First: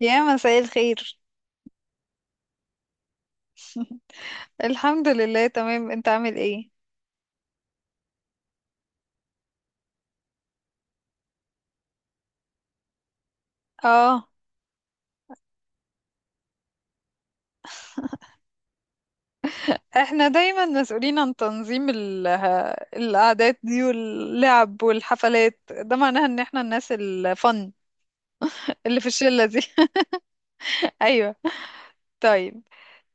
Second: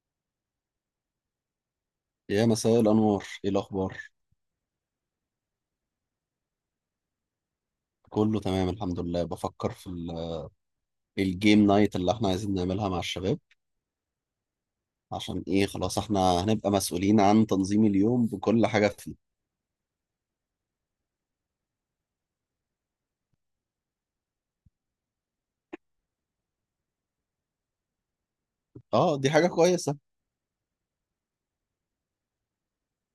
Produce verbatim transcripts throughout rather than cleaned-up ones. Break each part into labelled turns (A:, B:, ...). A: يا مساء الخير.
B: يا مساء الأنوار، إيه الأخبار؟
A: الحمد لله، تمام. انت عامل ايه؟
B: كله تمام الحمد لله. بفكر في ال- الجيم نايت اللي احنا عايزين نعملها مع الشباب،
A: اه.
B: عشان إيه؟ خلاص احنا هنبقى مسؤولين عن تنظيم اليوم بكل حاجة فيه.
A: احنا دايما مسؤولين عن تنظيم ال- ها- الاعداد دي واللعب والحفلات، ده معناها ان احنا الناس الفن اللي في
B: اه، دي
A: الشلة
B: حاجة
A: دي.
B: كويسة.
A: ايوه. طيب،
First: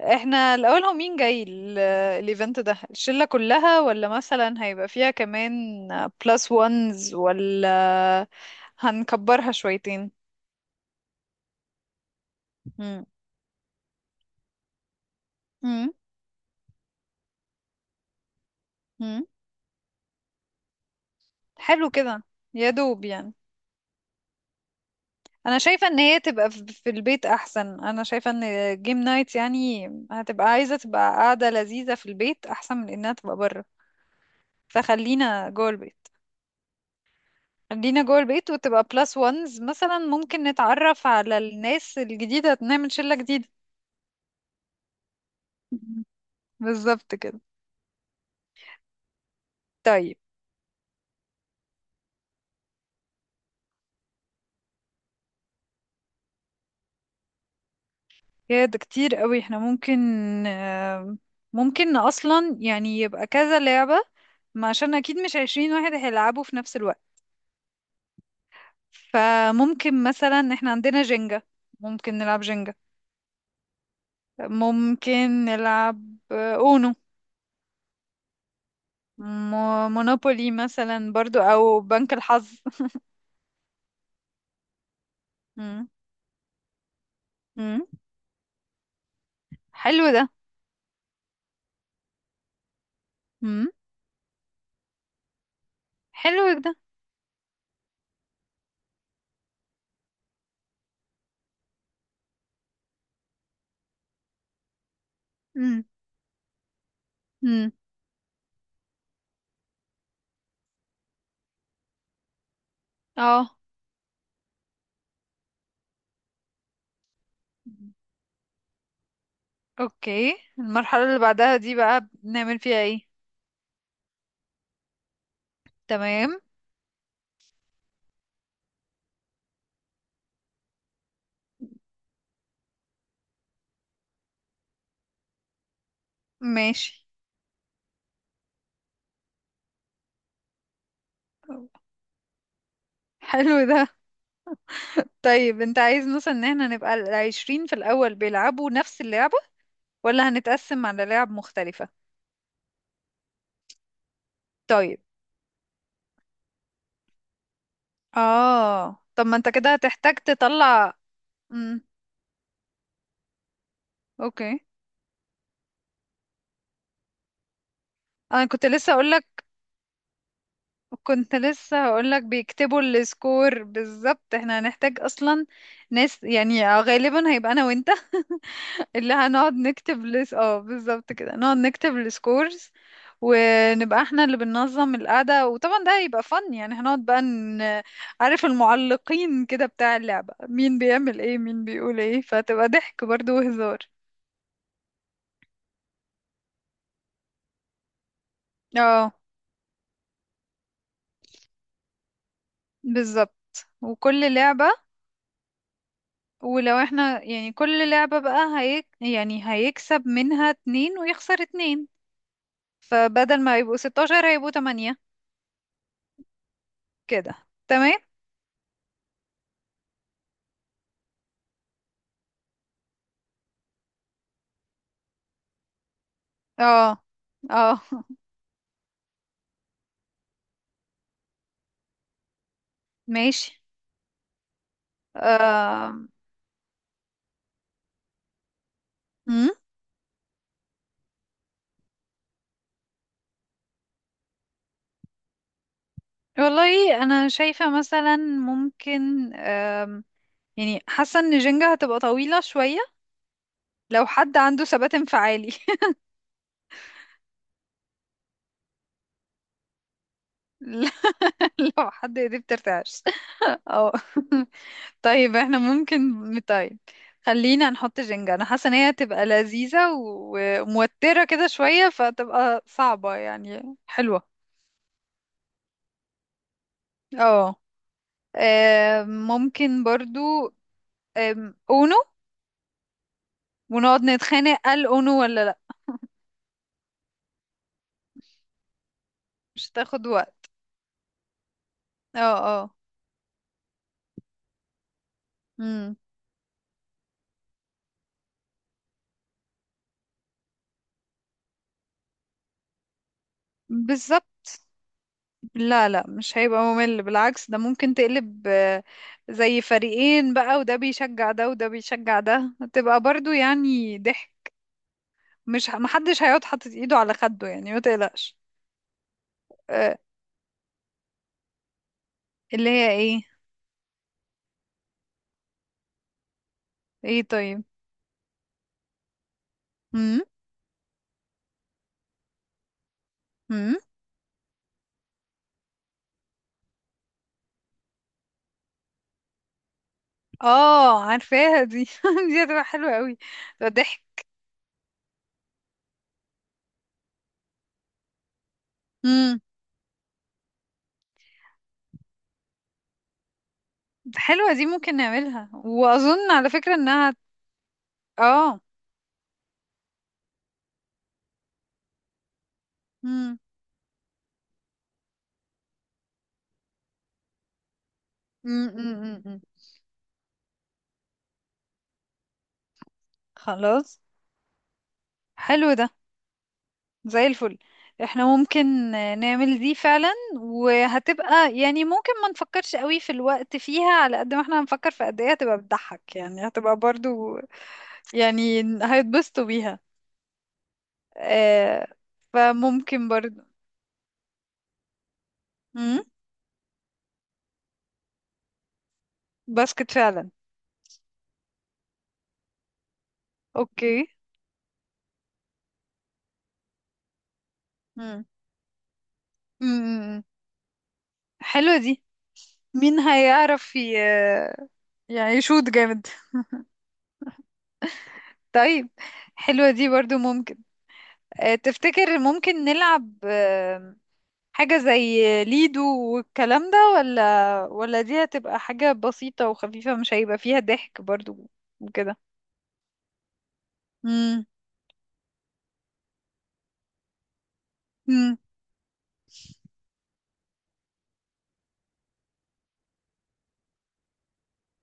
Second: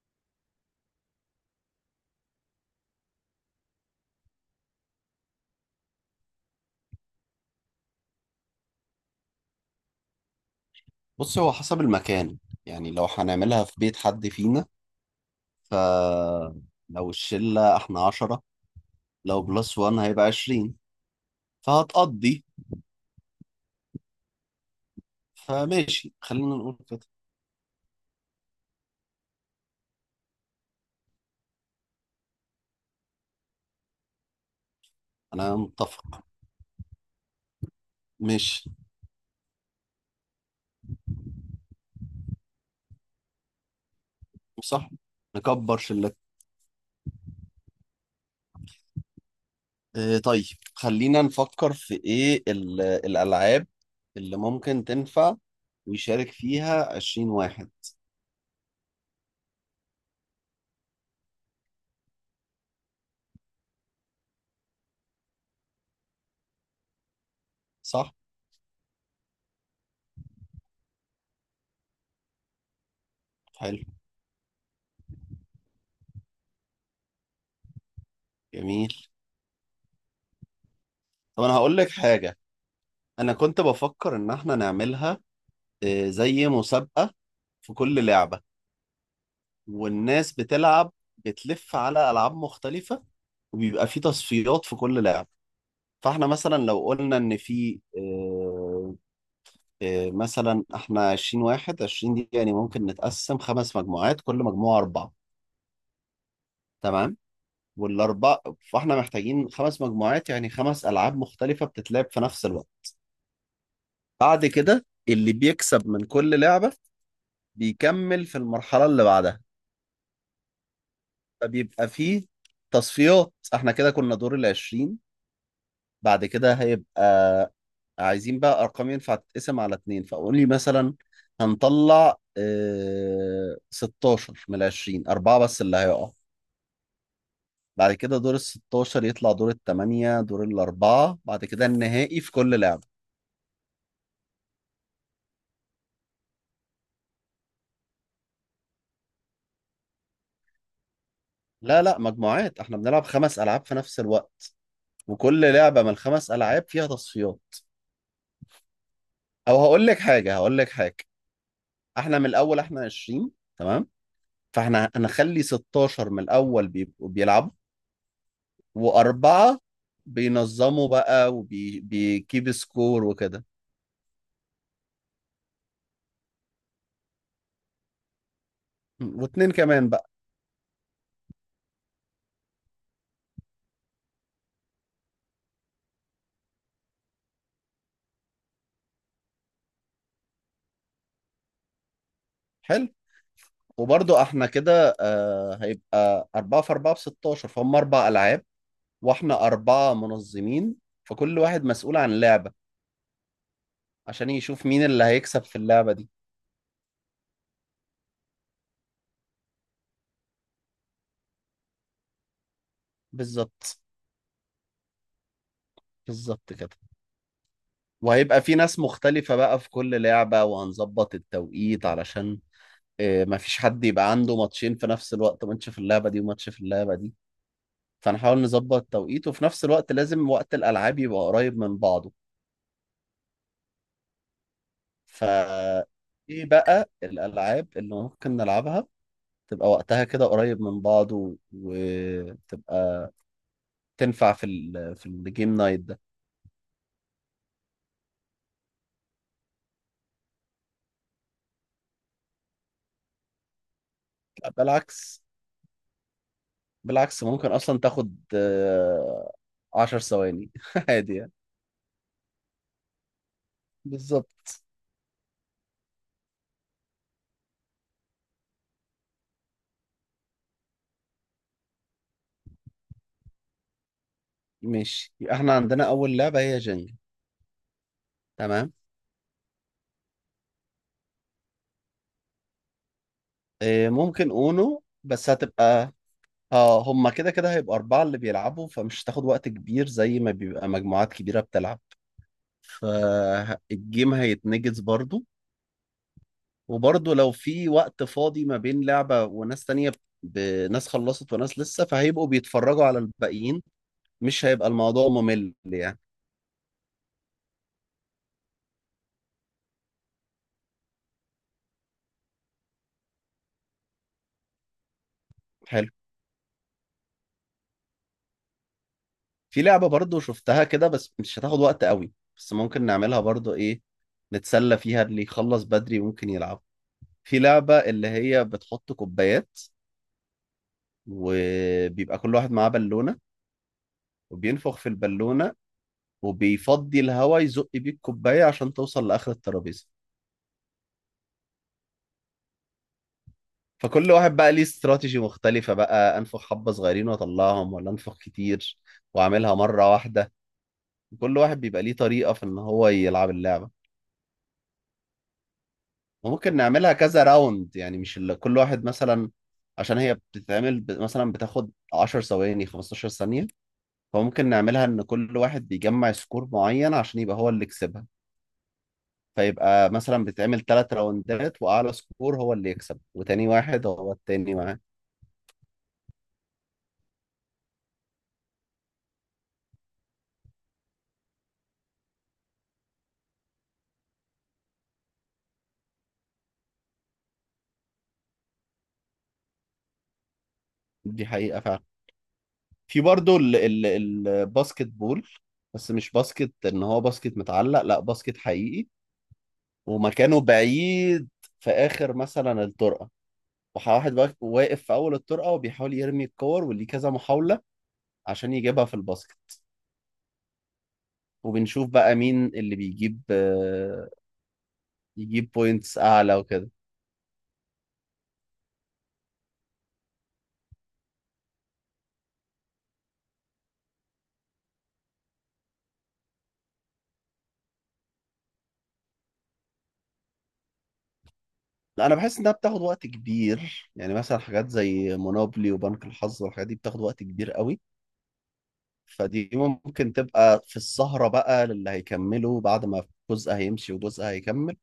A: احنا الاول، هو مين جاي ال- الايفنت ده؟ الشلة كلها ولا مثلا هيبقى فيها كمان بلس وانز، ولا هنكبرها شويتين؟
B: بص، هو حسب المكان، يعني
A: مم.
B: لو هنعملها في بيت حد فينا.
A: مم.
B: فلو الشلة احنا عشرة،
A: مم.
B: لو بلس وان هيبقى عشرين،
A: حلو كده.
B: فهتقضي.
A: يا دوب يعني. انا شايفه ان
B: فماشي،
A: هي تبقى
B: خلينا
A: في
B: نقول
A: في
B: كده.
A: البيت احسن. انا شايفه ان جيم نايت يعني هتبقى عايزه تبقى قاعده لذيذه في البيت احسن من انها تبقى بره، فخلينا
B: أنا
A: جوه البيت.
B: متفق.
A: خلينا جوه البيت
B: ماشي،
A: وتبقى بلس وانز مثلا، ممكن نتعرف على الناس الجديده، نعمل شله جديده.
B: صح، نكبر
A: مم.
B: شلتنا.
A: بالظبط كده. طيب،
B: آه، طيب، خلينا نفكر في ايه ال- الالعاب اللي ممكن تنفع ويشارك فيها عشرين واحد.
A: يا ده كتير قوي. احنا ممكن آم، ممكن اصلا يعني يبقى كذا لعبه، ما عشان اكيد مش عشرين واحد هيلعبوا في نفس الوقت.
B: صح.
A: فممكن مثلا احنا عندنا جينجا، ممكن نلعب جينجا.
B: حلو.
A: ممكن نلعب آه، اونو.
B: جميل.
A: مو- مونوبولي مثلا برضو،
B: طب انا هقول
A: او
B: لك
A: بنك
B: حاجة،
A: الحظ.
B: انا كنت بفكر ان احنا نعملها
A: مم.
B: آه، زي مسابقة في
A: مم.
B: كل لعبة،
A: حلو ده.
B: والناس بتلعب بتلف على ألعاب مختلفة،
A: مم.
B: وبيبقى في تصفيات في كل لعبة. فاحنا
A: حلو
B: مثلا
A: ده.
B: لو قلنا إن في آه، إيه، مثلا احنا عشرين واحد، عشرين دي يعني ممكن نتقسم خمس مجموعات، كل مجموعة أربعة.
A: مم.
B: تمام.
A: مم.
B: والأربعة، فاحنا محتاجين خمس مجموعات، يعني خمس ألعاب مختلفة بتتلعب في نفس الوقت.
A: اه.
B: بعد كده اللي بيكسب من كل لعبة بيكمل في المرحلة اللي بعدها.
A: اوكي، المرحلة اللي بعدها دي
B: فبيبقى
A: بقى
B: فيه
A: بنعمل فيها ايه؟
B: تصفيات، احنا كده كنا دور ال عشرين. بعد
A: تمام.
B: كده هيبقى عايزين بقى أرقام ينفع تتقسم على اتنين، فقول لي مثلا هنطلع اه ستاشر من ال عشرين، أربعة بس اللي هيقع.
A: ماشي.
B: بعد كده دور ال ستة عشر يطلع دور الثمانية، دور الأربعة، بعد كده النهائي في كل لعبة.
A: حلو ده. طيب، انت عايز مثلا ان احنا نبقى العشرين في الاول بيلعبوا نفس اللعبة ولا هنتقسم على لعب
B: لا
A: مختلفة؟
B: لا مجموعات، احنا بنلعب خمس ألعاب في نفس الوقت،
A: طيب.
B: وكل لعبة من الخمس ألعاب فيها تصفيات.
A: اه. طب ما انت
B: أو
A: كده
B: هقول لك
A: هتحتاج
B: حاجة هقول لك حاجة
A: تطلع. امم
B: احنا من الأول احنا عشرين، تمام.
A: اوكي.
B: فاحنا هنخلي ستاشر من الأول بيبقوا بيلعبوا،
A: انا كنت لسه اقولك.
B: وأربعة بينظموا بقى
A: كنت لسه هقولك
B: وبيكيب
A: بيكتبوا
B: سكور وكده،
A: السكور بالظبط. احنا هنحتاج اصلا ناس، يعني غالبا هيبقى انا وانت. اللي
B: واتنين
A: هنقعد
B: كمان
A: نكتب
B: بقى.
A: لس اه بالظبط كده نقعد نكتب السكورز، ونبقى احنا اللي بننظم القعدة، وطبعا ده هيبقى فن يعني. هنقعد بقى ن... عارف المعلقين كده بتاع اللعبة، مين بيعمل ايه، مين بيقول ايه، فتبقى
B: حلو.
A: ضحك برضو وهزار.
B: وبرضو احنا كده آه هيبقى أربعة في أربعة ب ستة عشر، فهم أربع ألعاب،
A: اه،
B: واحنا أربعة منظمين، فكل واحد مسؤول عن لعبة
A: بالظبط. وكل
B: عشان يشوف
A: لعبة،
B: مين اللي هيكسب في اللعبة دي.
A: ولو احنا يعني كل لعبة بقى هيك يعني هيكسب منها اتنين ويخسر اتنين، فبدل ما يبقوا
B: بالظبط،
A: ستاشر هيبقوا تمانية
B: بالظبط كده.
A: كده. تمام.
B: وهيبقى في ناس مختلفة بقى في كل لعبة، وهنظبط التوقيت علشان آه، مفيش حد يبقى عنده ماتشين في نفس الوقت، ماتش في اللعبة دي وماتش في اللعبة
A: اه.
B: دي.
A: اه.
B: فنحاول نظبط التوقيت، وفي نفس الوقت لازم وقت الألعاب يبقى قريب من بعضه.
A: ماشي.
B: ف
A: آم،
B: ايه بقى الألعاب اللي ممكن نلعبها
A: مم.
B: تبقى وقتها كده قريب من بعضه، وتبقى تنفع في ال في الجيم نايت ده.
A: والله انا شايفة مثلا ممكن آم، يعني حاسة ان جينجا هتبقى طويلة شوية لو حد
B: لا،
A: عنده ثبات
B: بالعكس،
A: انفعالي.
B: بالعكس ممكن اصلا تاخد آه، عشر ثواني عادي يعني.
A: لو حد ايديه بترتعش. اه.
B: بالظبط.
A: طيب، احنا ممكن. طيب، خلينا نحط جينجا. انا حاسه ان هي هتبقى لذيذه و- وموتره كده شويه، فتبقى صعبه يعني، حلوه.
B: ماشي، يبقى احنا عندنا اول لعبة هي جنجل.
A: اه.
B: تمام.
A: آم، ممكن برضو آم، اونو.
B: آه،
A: ونقعد
B: ممكن
A: نتخانق
B: اونو
A: قال اونو
B: بس
A: ولا لا.
B: هتبقى، اه، هما كده كده هيبقى أربعة اللي بيلعبوا، فمش هتاخد وقت
A: مش
B: كبير
A: تاخد
B: زي ما
A: وقت.
B: بيبقى مجموعات كبيرة بتلعب.
A: اه. اه.
B: فالجيم هيتنجز برضو.
A: امم
B: وبرضه لو في وقت فاضي ما بين لعبة وناس تانية، ب- ناس خلصت وناس لسه، فهيبقوا بيتفرجوا على الباقيين. مش
A: بالظبط.
B: هيبقى الموضوع ممل
A: لا
B: يعني.
A: لا، مش هيبقى ممل، بالعكس. ده ممكن تقلب آه، زي فريقين بقى، وده بيشجع ده وده بيشجع ده، هتبقى برضو يعني ضحك. مش ه-
B: حلو.
A: محدش هيقعد حاطط ايده على خده يعني، ما تقلقش.
B: في لعبة
A: آه،
B: برضه شفتها كده، بس مش هتاخد وقت قوي، بس
A: اللي
B: ممكن
A: هي
B: نعملها
A: ايه؟
B: برضه، ايه، نتسلى فيها، اللي يخلص بدري ممكن يلعب.
A: ايه؟
B: في
A: طيب.
B: لعبة اللي هي بتحط كوبايات،
A: امم
B: وبيبقى كل واحد معاه بالونة،
A: امم
B: وبينفخ في البالونة، وبيفضي الهواء يزق بيه الكوباية عشان توصل لآخر الترابيزة.
A: اه، عارفاها دي. دي هتبقى حلوة قوي، تبقى
B: فكل
A: ضحك.
B: واحد بقى ليه استراتيجي مختلفة، بقى أنفخ حبة صغيرين وأطلعهم ولا أنفخ كتير
A: امم
B: وأعملها مرة واحدة. كل واحد بيبقى ليه طريقة في إن هو يلعب اللعبة.
A: حلوة دي، ممكن نعملها، واظن على
B: وممكن
A: فكرة
B: نعملها
A: انها.
B: كذا راوند، يعني مش اللي كل
A: اه
B: واحد مثلا، عشان هي بتتعمل ب- مثلا بتاخد عشر ثواني، خمسة عشر
A: امم
B: ثانية. فممكن نعملها إن كل واحد بيجمع سكور معين عشان يبقى هو اللي يكسبها.
A: امم امم أمم.
B: فيبقى مثلا بتتعمل ثلاث راوندات، وأعلى سكور هو اللي يكسب، وتاني واحد
A: خلاص.
B: هو التاني معاه.
A: حلو ده، زي الفل. احنا ممكن آه، نعمل دي فعلا. وهتبقى يعني، ممكن ما نفكرش قوي في الوقت فيها على قد ما احنا هنفكر في قد ايه هتبقى بتضحك يعني، هتبقى برضو يعني هيتبسطوا بيها.
B: دي حقيقة
A: آه
B: فعلا. في
A: فممكن
B: برضه
A: برضو.
B: ال- ال- الباسكت بول، بس
A: مم؟
B: مش باسكت ان هو باسكت متعلق، لا، باسكت حقيقي
A: باسكت فعلا.
B: ومكانه بعيد في اخر مثلا الطرقه،
A: اوكي.
B: وواحد بقى واقف في اول الطرقه وبيحاول يرمي الكور، وليه كذا محاوله
A: مم.
B: عشان يجيبها في الباسكت.
A: مم. حلوة
B: وبنشوف
A: دي.
B: بقى مين اللي
A: مين
B: بيجيب
A: هيعرف ي...
B: آه،
A: يعني
B: يجيب
A: يشوط
B: بوينتس
A: جامد.
B: اعلى وكده.
A: طيب. حلوة دي برضو ممكن. آه تفتكر ممكن نلعب آه حاجة زي ليدو والكلام ده، ولا ولا دي هتبقى حاجة بسيطة وخفيفة مش هيبقى فيها ضحك برضو
B: لا، انا
A: وكده.
B: بحس انها بتاخد وقت كبير، يعني مثلا
A: مم.
B: حاجات زي مونوبلي وبنك الحظ والحاجات دي بتاخد وقت كبير قوي.
A: مم.
B: فدي ممكن تبقى في السهرة بقى، للي هيكملوا بعد ما جزء هيمشي وجزء هيكمل.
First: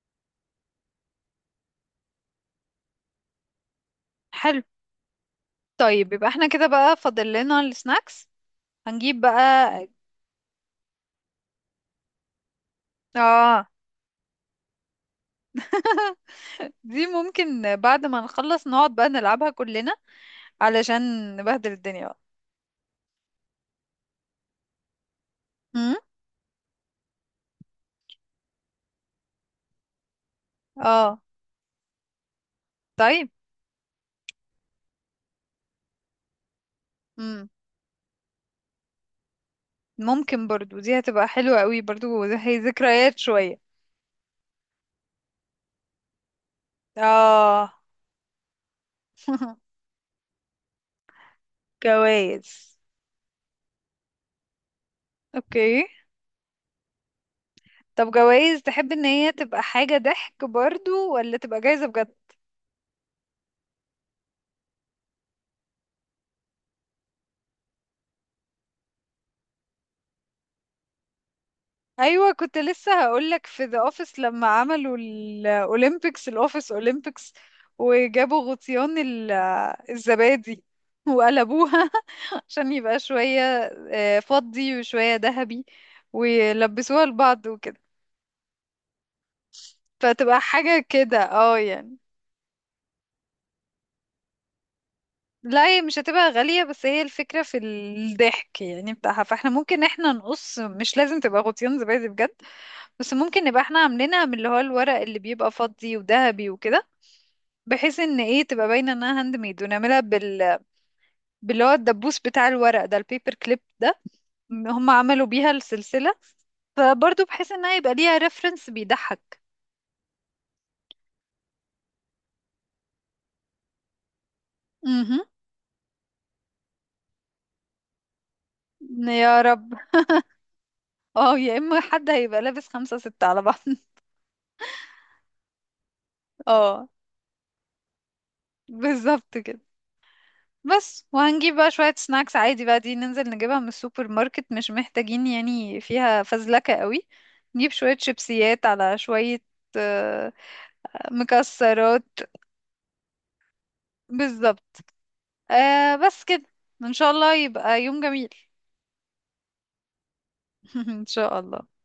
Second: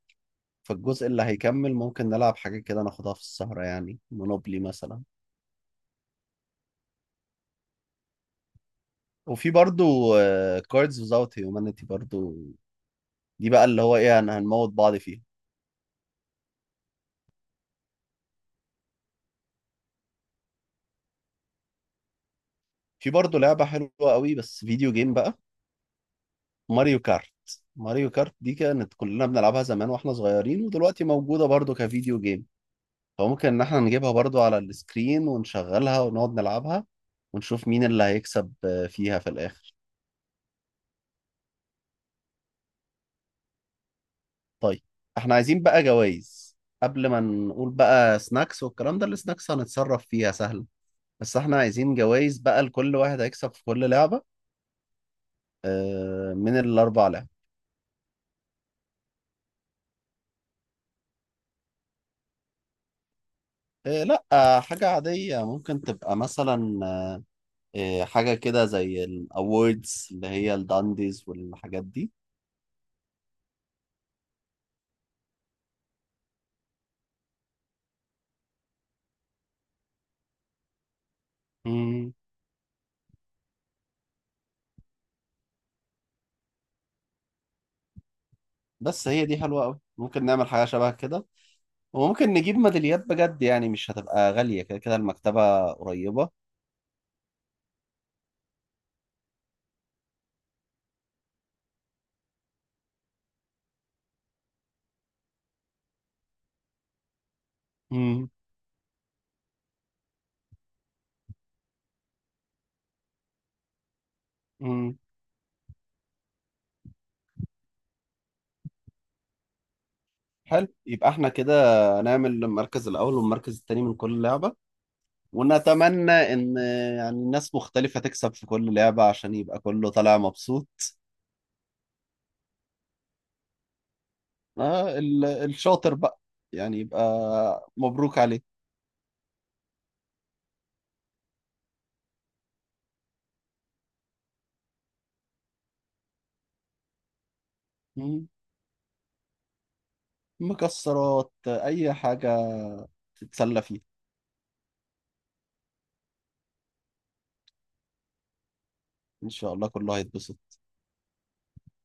B: فالجزء اللي هيكمل ممكن نلعب حاجة كده، ناخدها في السهرة، يعني مونوبلي
A: حلو.
B: مثلا.
A: طيب، يبقى احنا كده بقى فاضل لنا السناكس، هنجيب
B: وفي
A: بقى.
B: برضو كاردز وزاوت هيومانيتي برضو، دي بقى
A: اه.
B: اللي هو ايه، انا هنموت بعض فيها.
A: دي ممكن بعد ما نخلص نقعد بقى نلعبها كلنا علشان نبهدل الدنيا بقى.
B: في برضو لعبة حلوة قوي، بس فيديو جيم بقى،
A: امم
B: ماريو كارت. ماريو كارت دي كانت كلنا بنلعبها زمان واحنا صغيرين، ودلوقتي
A: اه.
B: موجودة برضو كفيديو جيم.
A: طيب.
B: فممكن ان احنا نجيبها برضو على السكرين ونشغلها ونقعد نلعبها،
A: امم
B: ونشوف مين اللي هيكسب آه، فيها في الاخر.
A: ممكن برضو دي هتبقى حلوة قوي برضو، هي ذكريات شوية.
B: طيب، احنا عايزين بقى جوائز. قبل ما نقول
A: اه.
B: بقى سناكس والكلام ده، السناكس هنتصرف فيها سهل. بس احنا عايزين جوائز بقى
A: جوايز؟
B: لكل واحد هيكسب في كل لعبة،
A: اوكي.
B: آه، من الاربع لعب.
A: طب جوايز، تحب ان هي تبقى حاجة ضحك برضو ولا تبقى جايزة بجد؟
B: آه، لا آه، حاجة عادية، ممكن تبقى مثلا آه، حاجة كده زي الاووردز اللي هي الدانديز والحاجات دي.
A: ايوه، كنت لسه هقولك. في ذا اوفيس لما عملوا الاولمبيكس، الاوفيس اولمبيكس، وجابوا غطيان ال- الزبادي وقلبوها.
B: مم،
A: عشان يبقى شويه آه، فضي وشويه ذهبي، ويلبسوها لبعض وكده،
B: بس هي دي حلوة قوي، ممكن
A: فتبقى
B: نعمل حاجة
A: حاجه
B: شبه
A: كده،
B: كده،
A: اه يعني.
B: وممكن نجيب ميداليات بجد، يعني مش هتبقى غالية، كده كده
A: لا،
B: المكتبة
A: هي مش
B: قريبة.
A: هتبقى غاليه، بس هي الفكره في الضحك يعني بتاعها. فاحنا ممكن احنا نقص، مش لازم تبقى غطيان زبادي بجد. بس ممكن نبقى احنا عاملينها من اللي هو الورق اللي بيبقى فضي وذهبي وكده، بحيث ان
B: امم
A: ايه تبقى باينه انها هاند ميد، ونعملها بال باللي هو الدبوس بتاع الورق ده، البيبر كليب ده. هم
B: امم
A: عملوا بيها السلسله، فبرضه بحيث انها يبقى ليها ريفرنس بيضحك.
B: حلو، يبقى احنا كده نعمل المركز الأول والمركز التاني من كل لعبة،
A: امم
B: ونتمنى إن يعني ناس مختلفة تكسب في كل لعبة عشان
A: يا
B: يبقى
A: رب.
B: كله طالع مبسوط.
A: اه، يا اما حد هيبقى لابس خمسة ستة على بعض.
B: آه ال- الشاطر بقى يعني
A: اه،
B: يبقى مبروك عليه.
A: بالظبط كده. بس، وهنجيب بقى شوية سناكس عادي بقى، دي ننزل نجيبها من السوبر ماركت، مش محتاجين يعني فيها فزلكة قوي. نجيب شوية
B: مم.
A: شيبسيات، على شوية آه،
B: مكسرات، أي
A: مكسرات.
B: حاجة تتسلى فيها.
A: بالظبط. آه بس كده، ان شاء الله يبقى يوم جميل.
B: إن شاء الله كله هيتبسط.
A: ان شاء الله.